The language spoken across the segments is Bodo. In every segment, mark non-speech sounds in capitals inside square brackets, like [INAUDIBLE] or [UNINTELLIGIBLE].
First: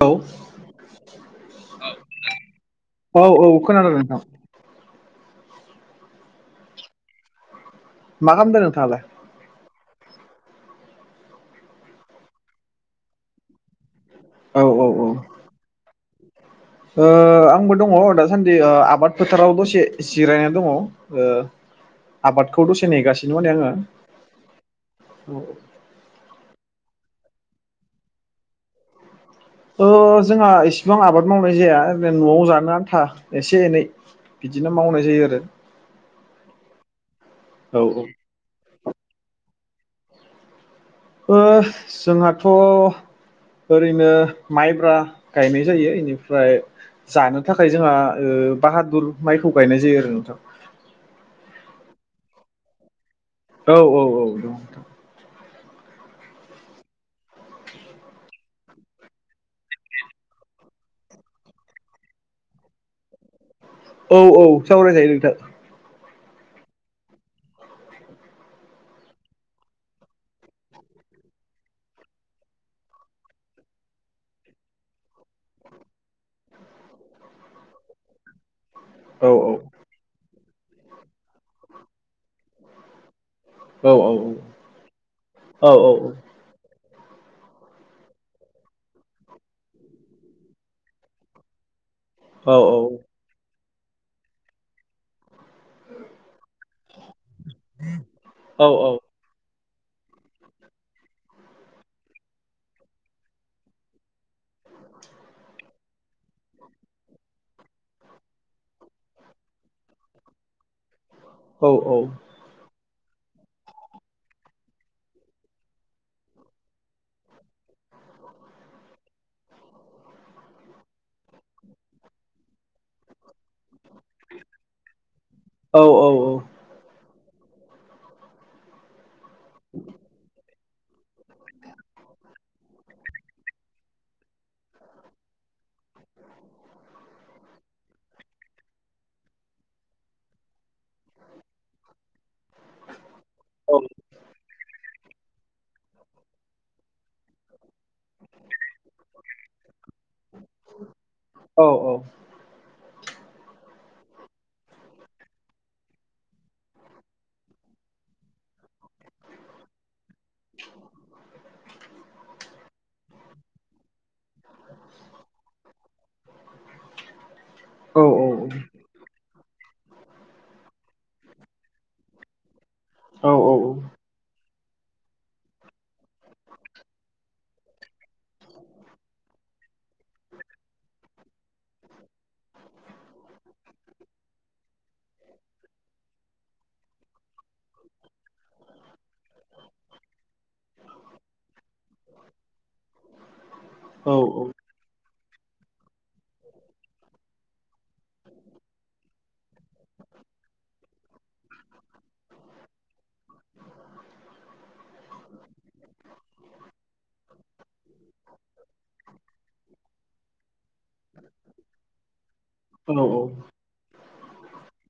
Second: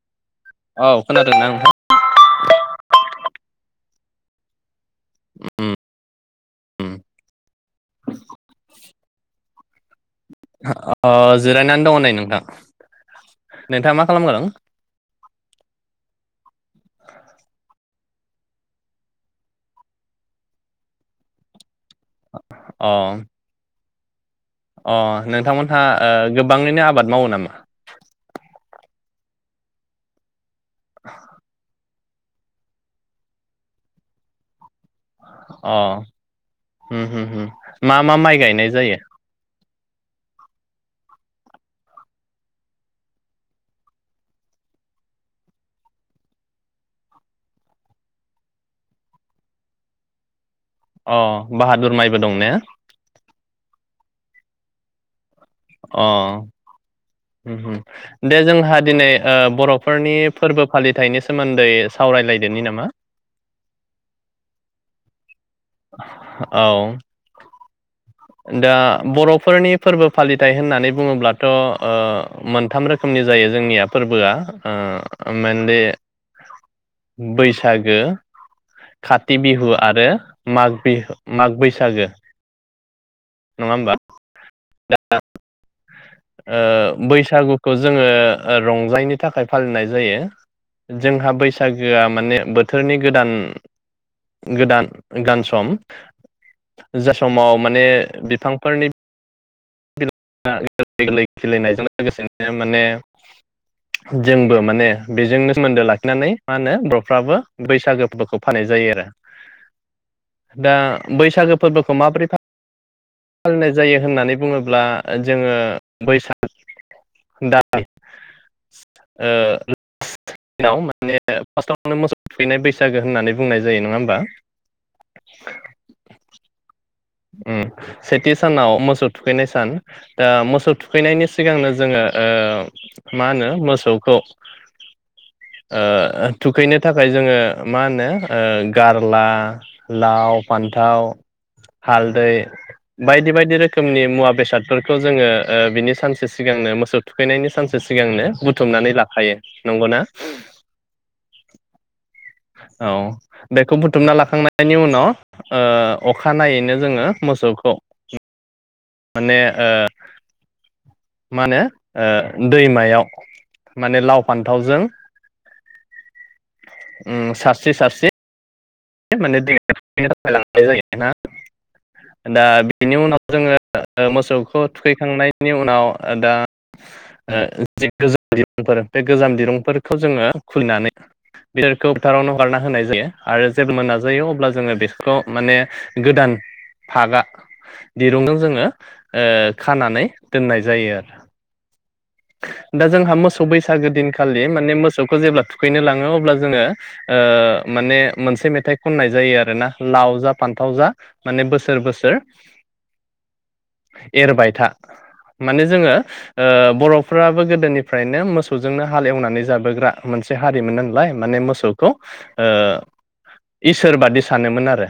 औ औ खोनादोंनां नोंथां? औ औ खोनादों नोंथां । उम उम मा खालामदों नोंथांआलाय? ओ जिरायनानै दङ नै नोंथां नोंथाङा मा- खालामगादों औ औ औ ओ आंबो दङ दासान्दि ओ आबाद फोथाराव दसे जिरायना दङ ओ आबादखौ दसे अ नेगासिनो माने आङो। अ नोंथांमोनहा ओ गोबाङैनो आबाद मावो नामा? [UNINTELLIGIBLE] ओ जोंहा - इसिबां आबाद मावनाय जाया। न'आव जानो आन्था एसे एनै बिदिनो मावनाय- जायो आरो। हु हु हु औ मा मा औ माइ गायनाय जायो [INAUDIBLE] ओ जोंहाथ' ओरैनो माइब्रा गायनाय जायो इनिफ्राय जानो थाखाय जोंहा बाहादुर माइखौ गायनाय जायो आरो नोंथां अ बाहादुर माइबो दं नो औ औ औ दं । अ हु हु न बे जोंहा दिनै ओ बर'फोरनि फोरबो फालिथायनि सोमोन्दै सावरायलायदोनि नामा औ औ सावरायखायो नोंथां औ दा बर'फोरनि फोरबो फालिथाय होननानै बुङोब्लाथ' ओ मोनथाम रोखोमनि जायो जोंनिया फोरबोआ मेनलि बैसागो औ काथि बिहु आरो माग बिहु माग बैसागो नङा औ होमबा औ औ ओ बैसागुखौ जोङो ओ रंजायनि थाखाय फालिनाय जायो जोंहा बैसागु गोआ माने बोथोरनि गोदान गोदान गाम सम जा समाव माने बिफांफोरनि दा गोरलै खिलिनायजों लोगोसेनो माने जोंबो माने बेजोंनो सोमोन्दो लाखिनानै मा होनो बर'फ्राबो बैसागो फोरबोखौ फाननाय जायो आरो दा बैसागो फोरबोखौ माबोरै फा फालिनाय जायो होननानै बुङोब्ला जोङो बैसाग दान [UNINTELLIGIBLE] ओ माने फारस्ताव मोसौ थैनाय बैसागो होननानै बुंनाय जायो नङा होमबा उम सेथि सानाव मोसौ थुखैनाय सान दा मोसौ फैनायनि सिगांनो जोङो ओ मा होनो मोसौखौ ओ थुखैनो थाखाय जोङो मा होनो ओ गारला लाव फान्थाव हालदै बायदि बायदि रोखोमनि मुवा बेसादफोरखौ जोङो ओ बिनि सानसे सिगांनो मोसौ थुखैनायनि सानसे सिगांनो बुथुमनानै लाखायो। नंगौना? औ बेखौ बुथुमना लाखांनायनि उनाव ओ अखानायैनो जोङो मोसौखौ माने ओ मा होनो ओ दैमायाव माने लाव फान्थावजों उम सारस्रि सारस्रि माने [INAUDIBLE] [UNINTELLIGIBLE] दा बिनि उनाव जोङो ओ मोसौखौ थुखैखांनायनि उनाव ओ दा जि गोजाम दिरुंफोर बे गोजाम दिरुंफोरखौ जोङो खुलिनानै बिसोरखौ फोथारावनो हगारना होनाय जायो आरो [UNINTELLIGIBLE] नाजायो अब्ला जोङो बेखौ माने गोदान फागा दिरुंजों जोङो ओ खानानै दोननाय जायो आरो। दा जोंहा मोसौ बैसागो दिनखालि माने मोस सौखौ जेब्ला थुखैनो लाङो अब्ला जोङो ओ माने मोनसे मेथाइ खननाय जायो आरोना लाव जा फान्थाव जा माने बोसोर बोसोर एरबाय था माने जोङो ओ बर' फोराबो गोदोनि फ्रायनो मोसौजोंनो हाल एवनानै जाबोग्रा मोनसे हारिमोन ओनलाय माने मोसौखौ ओ इसोर बादि सानोमोन आरो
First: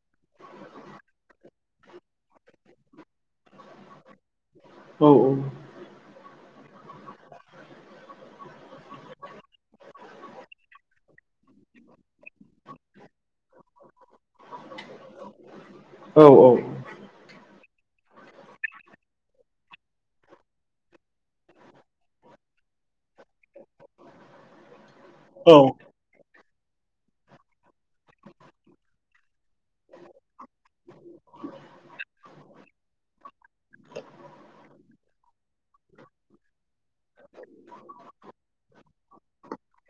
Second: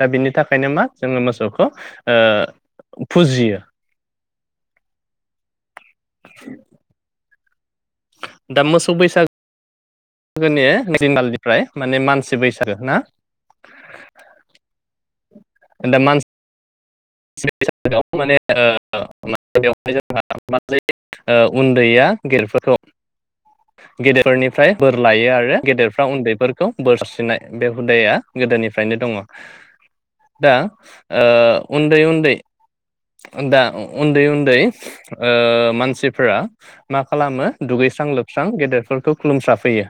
दा बिनि थाखायनो मा जोङो मोसौखौ ओ फुजियो। औ औ। [UNINTELLIGIBLE] दा मोसौ बैसा गोनि [UNINTELLIGIBLE] माने मानसि बैसागो ना? दा औ मानसि औ। [INAUDIBLE] ओ उन्दैया गेदेरफोरखौ गेदेरफोरनिफ्राय बोर लायो आरो गेदेरफ्रा उन्दैफोर खौ बोर साबस्रिनाय बे हुदाया गोदोनिफ्रायनो दङ'। दा ओ उन्दै उन्दै दा उन्दै उन्दै ओ मानसिफोरा मा खालामो दुगैस्रां लोब स्रां गेदेरफोरखौ खुलुमस्राफैयो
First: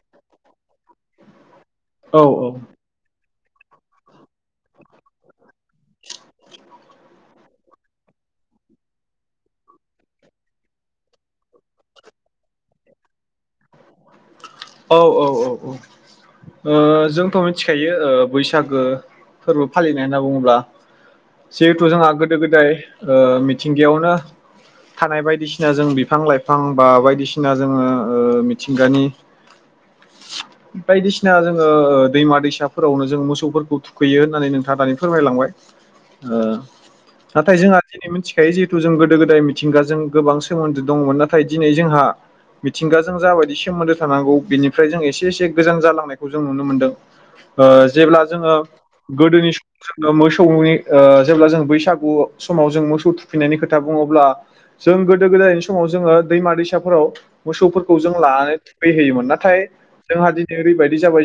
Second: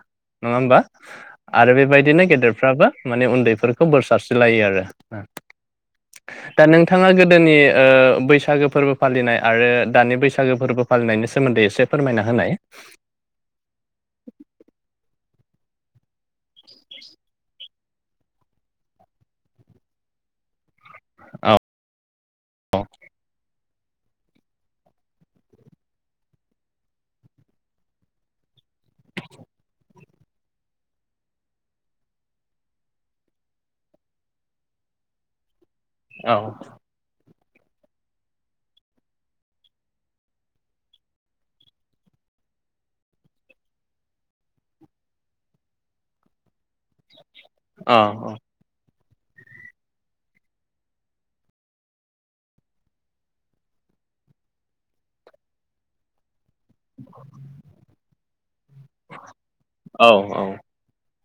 नङा होमबा? आरो बेबायदिनो गेदेरफ्राबो माने उन्दै फोरखौ बोर साबस्रिलायो आरो दा नोंथाङा गोदोनि ओ बैसागो फोरबो फालिनाय आरो दानि बैसागो फोरबो फालिनायनि सोमोन्दै एसे फोरमायना होनाय। औ ओ जोंथ' मिथिखायो बैसागो फोरबो फालिनाय होनना बुङोब्ला औ जिहेथु जोंहा गोदो गोदाय ओ मि मिथिंगायावनो थानाय बायदिसिना जों बिफां लाइफां बा बायदिसिना जोङो ओ मिथिंगानि बायदिसिना जोङो ओ दैमा दैसाफोरावनो जों मोसौफोरखौ थुखैयो होननानै नोंथाङा दानि फोरमायलांबाय औ ओ नाथाय जोंहा दिनै मोन्थिखायो जिहेथु जों गोदो गोदाय मिथिंगाजों गोबां सोमोन्दो दंमोन नाथाय दिनै जोंहा मिथिंगाजों जाबायदि सोमोन्दो थानांगौ बिनिफ्राय जों एसे एसे गोजान जालांनायखौ जों नुनो मोनदों। ओ औ जेब्ला जोङो गोदोनि समाव जोङो मोसौनि ओ जेब्ला जों बैसागु समाव जों मोसौ थुखैनायनि खोथा बुङो अब्ला जों गोदो गोदायनि समाव जोङो दैमा दैसाफोराव मोसौफोरखौ जों लानानै थुखै होयोमोन नाथाय औ जोंहा औ दिनै ओरैबायदि जाबाय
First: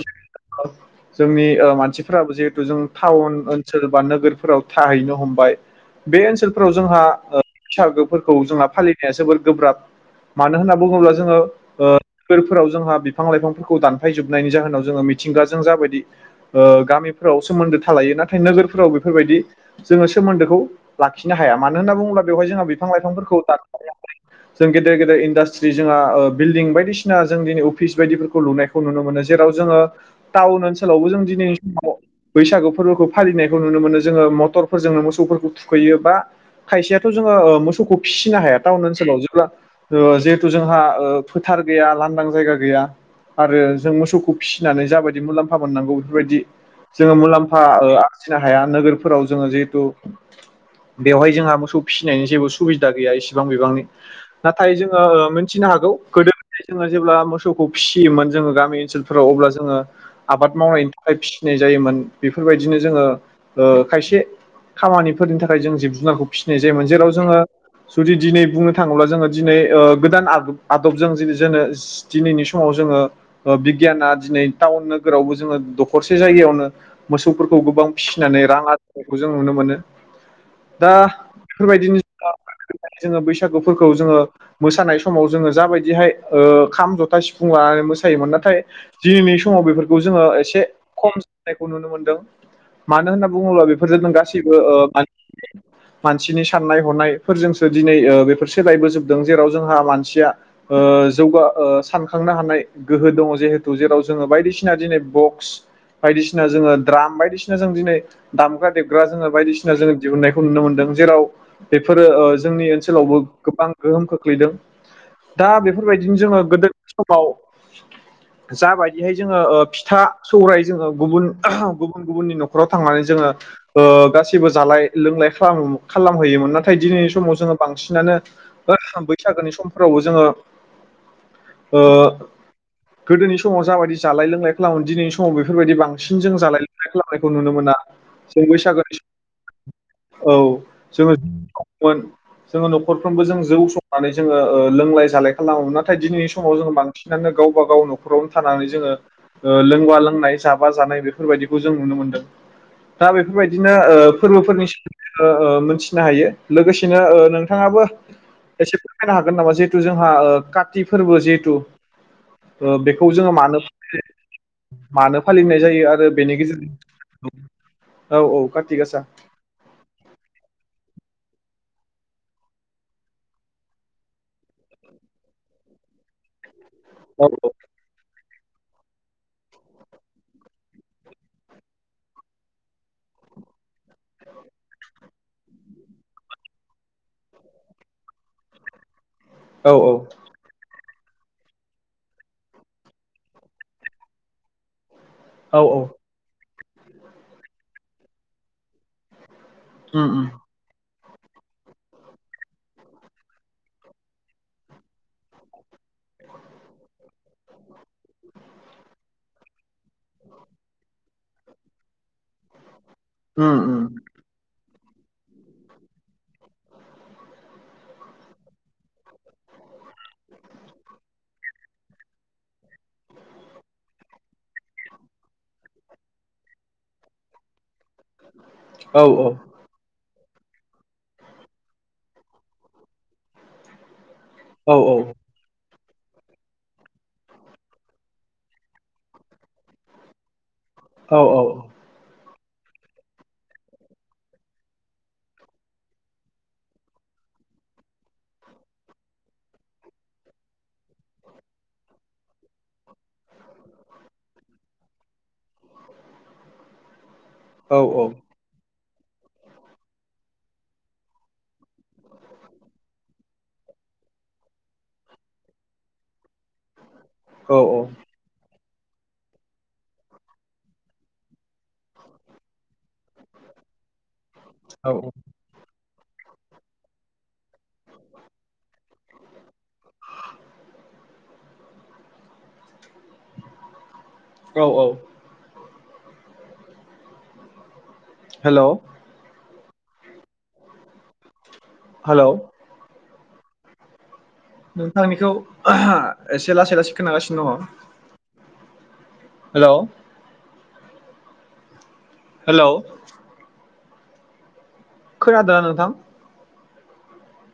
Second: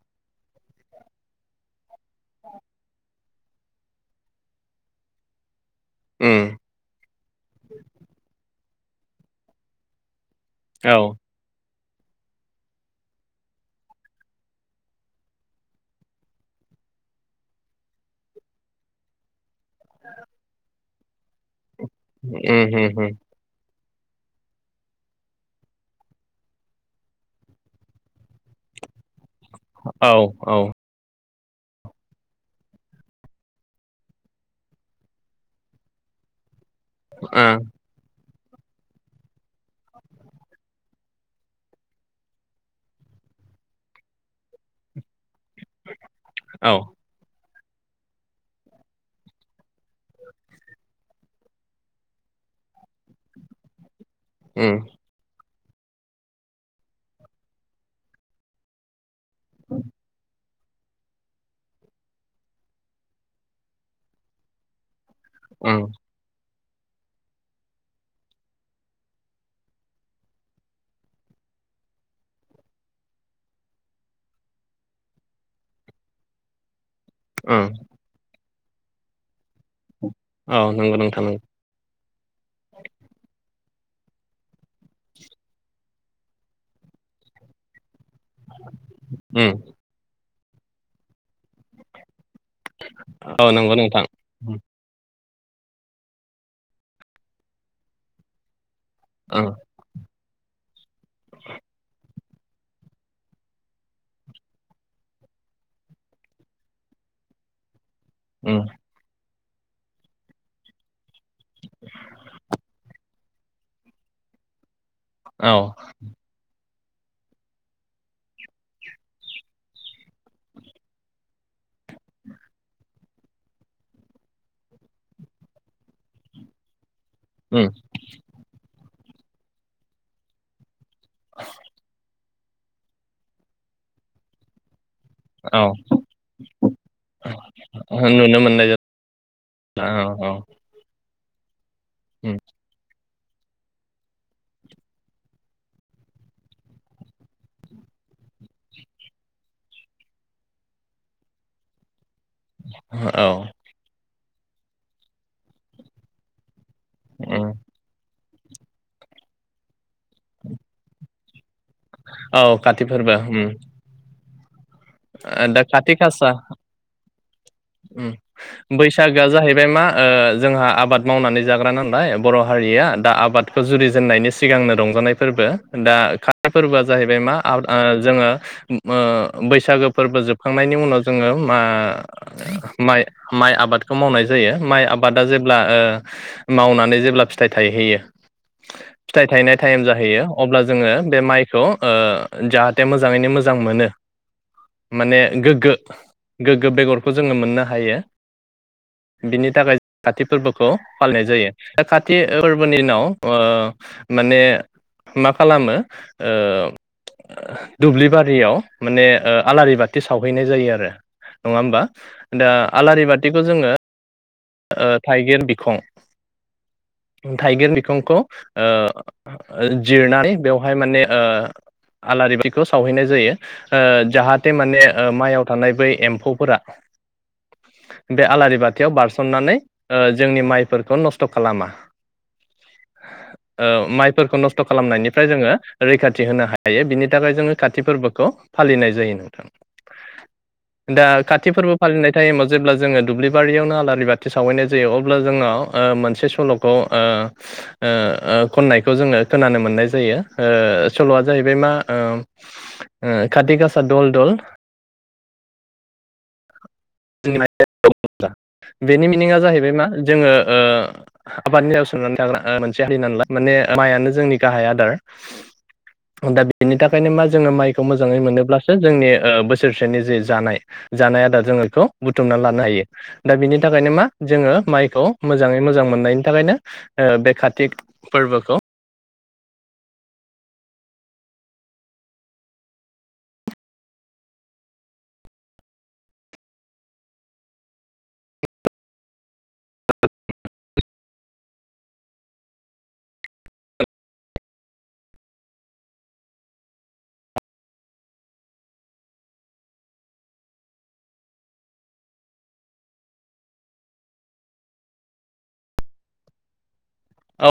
जोंनि मानसिफोराबो जिहेतु जों टाउन ओनसोल बा नोगोरफोराव थाहैनो हमबाय बे उम ओनसोलफोराव जोंहा बैसागोफोरखौ जोंहा फालिनाया जोबोर गोब्राब। मानो होनना औ बुङोब्ला जोङो ओ फोरबोफोराव जोंहा बिफां लाइफांफोरखौ दानफायजोबनायनि जाहोनाव जोङो मिथिंगाजों जाबायदि ओ गामिफोराव सोमोन्दो थालायो नाथाय नोगोरफोराव बेफोरबायदि जोङो सोमोन्दोखौ लाखिनो हाया मानो होनना बुङोब्ला बेवहायो जोंहा उम बिफां उम लाइफांफोरखौ दान जों गेदेर गेदेर इन्डास्ट्रि जोंहा बिल्डिं बायदिसिना जों दिनि अ फिस बायदिफोरखौ लुनायखौ नुनो मो जेराव जोङो औ ओ टाउन ओनसोलावबो जों दिनै बैसागु फोरबोखौ फालिनायखौ नुनो मोनो जोङो मटरफोरजोंनो मोसौफोरखौ थुखैयो बा खायसेयाथ' जोङो मोसौखौ फिनो हाया। टाउन ओनसोलाव जेब्ला ओ जिहेथु जोंहा फोथार गैया लांदां जायगा गै गैया आरो जों मोसौखौ फिनानै जाबायदि मुलाम्फा फा मेननांगौ बेफोरबायदि औ जोङो मुलाम्फा ओ आरजिनो हाया नोगोरफोराव जोङो जिहेथु बेवहाय जोंहा मोसौ फिनायनि जेबो सुबिदा दा गैया एसेबां बिबांनि नाथाय उम जोङो ओ फिनो हागौ गोदोय गोदाय जोंहा जेब्ला मोसौ खौ फिमोनो गामि ओनसोल फोराव अब्ला जोङो आबाद मावनायनि थाखाय फिनाय जायोमोन बेफोरबायदिनो जोङो ओ खायसे खामानि फोरनि थाखाय जों उम जिब जुनारखौ फि नाय जायोमोन जेराव जोङो जुदि दिनै बुंनो थाङोब्ला जोङो दिनै ओ गोदान आदबजों जों दिनै जोङो दिनैनि समाव जोङो बिगियाना दिनै टाउन नोगोरावबो जोङो दखरसे जायगायावनो मोसौफोरखौ उम गोबां फिनानै रां आरजिनायखौ जों नुनो मोनो औ दा नंगौ नोंथां नंगौ बेफोरबायदिनो [UNINTELLIGIBLE] जोङो बैसागुफोरखौ जोङो मोसानाय समाव जोङो जाबायदिहाय ओ खाम, जथा, सिफुं लानानै मोसा मोन नाथाय दिनैनि उम समाव बे जोंङो। एसे खम जानायखौ नुनो मोनदों मानो होनना औ बुङोब्ला नंगौ बेफोरजों नोंथां नों गासैबो उम म मानसिनि साननाय हनाय फोरजोंसो दिनै ओ बेफोर सोलायबोजोबदों जेराव जोंहा मानसिया ओ ओ सान खांनो हानाय गोहो दङ जिहेथु जेराव जोङो बायदिसिना दिनै बक्स बायदिसिना जोङो द्राम बायदिसिना जों दिनै उम दामग्रा देबग्रा जोङो बायदिसि [INAUDIBLE] जोङो दिहुननायखौ नुनो मोनदों जेराव बेफोरो ओ जोंनि ओनसोलावबो गोबां गोहोम खोख्लैदों। दा औ बेफोरबायदिनो जोङो गोदोनि समाव जाबायदिहाय जोङो फिथा सौराय जोङो गुबुन गुबुन गुबुननि न'खराव थांनानै जोङो गासैबो जालाय लोंलाय खालामहैयोमोन नाथाय दिनै समाव जोङो उम बांसिनानो हाबै बैसागोनि समफोरावबो जोङो। ओ गोदोनि समाव जाबायदि जालाय लोंलाय खालामो दिनै समाव औ बेफोरबायदि बांसिन जों जालाय लोंनाय खालामनायखौ नुनो मोना नुनो जों मोननाय बैसागोनि सम औ जोङो मोन उम जोङो न'खर साफ्रोमबो जों जौ संनानै जोङो लोंलाय जालाय खालामोमोन ना नाथाय दिनैनि समाव जोङो बांसिनानो गावबा गाव न'खरावनो थानानै जोङो लोंबा लोंनाय जाबा जानाय बेफोरबायदिखौ जों नुनो मोनदों। दा औ बेफोरबायदिनो ओ फोरबोफोरनि सो मोनथिनो हायो। लोगोसेनो ओ उम नोंथाङाबो एसे फोरमायनो हागोन नामा जिहेथु जोंहा ओ का थि फोरबो जिहेतु औ ओ बेखौ जोङो मानो। मानो आ फालिनाय दा जायो खाथि आरो गासा बेनि गेजेरजों औ औ काति ओम गासा बैसागोआ जाहैबाय मा ओ जोंहा आबाद मावनानै जाग्रा नालाय बर हारिया दा आबादखौ जुरिजेननायनि सिगांनो रंजानायफोरबो दा फोरबोआ जाहैबाय औ मा आ जोङो ओ बै बैसागो फोरबो जोबखांनायनि उनाव जोङो मा माइ माइ आबादखौ मावनाय जायो माइ आबादा जेब्ला ओ मावनानै जेब्ला फिथाइ थायहैयो। फिथाइ थायनाय औ टाइम जाहैयो अब्ला जोङो। बे माइखौ ओ जाहाथे मोजाङैनो मोजां मोनो। माने औ गोग्गो औ गोग्गो बेगरखौ जोङो मोननो हायो। बिनि थाखाय उम काति उम फोर्बोखौ फालिनाय जायो। दा खाति फोर्बोनि उनाव ओ माने मा खालामो ओ दुब्लि बारियाव बे ओ आलारि बाथि सावहैनाय जायो आरो। नङा होनबा? दा आलारि बाथिखौ उम जोङो उम ओ थाइगिर बिखं थाइगिर बिखंखौ ओ जिरनानै बेवहाय माने ओ आलारि बाथिखौ सावहैनाय जायो ओ जाहाथे माने माइआव थानाय बै एम्फौफोरा बे आलारि बाथियाव औ बारस ननानै ओ जोंनि माइफोरखौ नस्थ' खालामा। ओ माइ फोरखौ नस्थ' औ खालामनायनिफ्राय जोङो रैखाथि होनो हायो बिनि थाखाय जोङो खााति फोर्बोखौ फालिनाय जायो नोंथां। दा औ खाथि औ फोर्बो फालिनाय थाइमआव जेब्ला जोङो दुब्लिबारियावनो आलारि बा थि सावहैनाय जायो अब्ला जोंनाव ओ मोनसे सल'खौ ओ ओ ओ खननायखौ जोङो खोनानो मोननाय जायो ओ सल'आ जाहैबाय मा ओ ओ खाथिग आसा दल दल औ [UNINTELLIGIBLE] बेनि मिनिंया जाहैबाय मा जोङो ओ आबादनि सायाव सोंनानै थाग्रा मोनसे हारि नालाय। माने मायानो जोंनि गाहाय आदार। दा बेनि था खायनो मा जोङो माइखौ मोजाङै मोनोब्ला सो जोंनि ओ बोसोरसेनि जे जानाय जानाय आदार जोंङो बेखौ बुथुमना लानो हायो। दा बिनि थाखायनो मा जोङो औ माइखौ मोजाङै मोजां मोन बेनि थाखायनो ओ बे खार थिग फोर्बोखौ औ औ। Hello hello. नोंथांनिखौ एसे लासै लासै खोनागासिनो दङ। हेलौ। हेलौ। खोनादोना नोंथां? औ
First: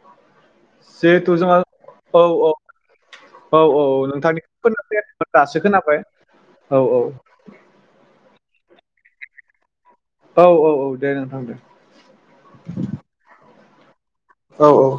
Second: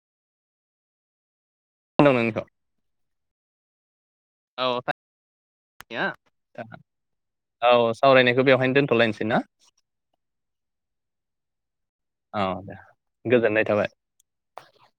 जहेथु जोङो खोनादों औ नोंनिखौ औ औ औ नोंथांनिखौ औ खोनाफैयाखैमोन दासो खोनाबाय थारैनो। औ औ। बेखौ बेवहायनो दोनथ'लायनोसै ना? औ औ औ दे नोंथां दे औ दे गोजोननाय थाबाय औ औ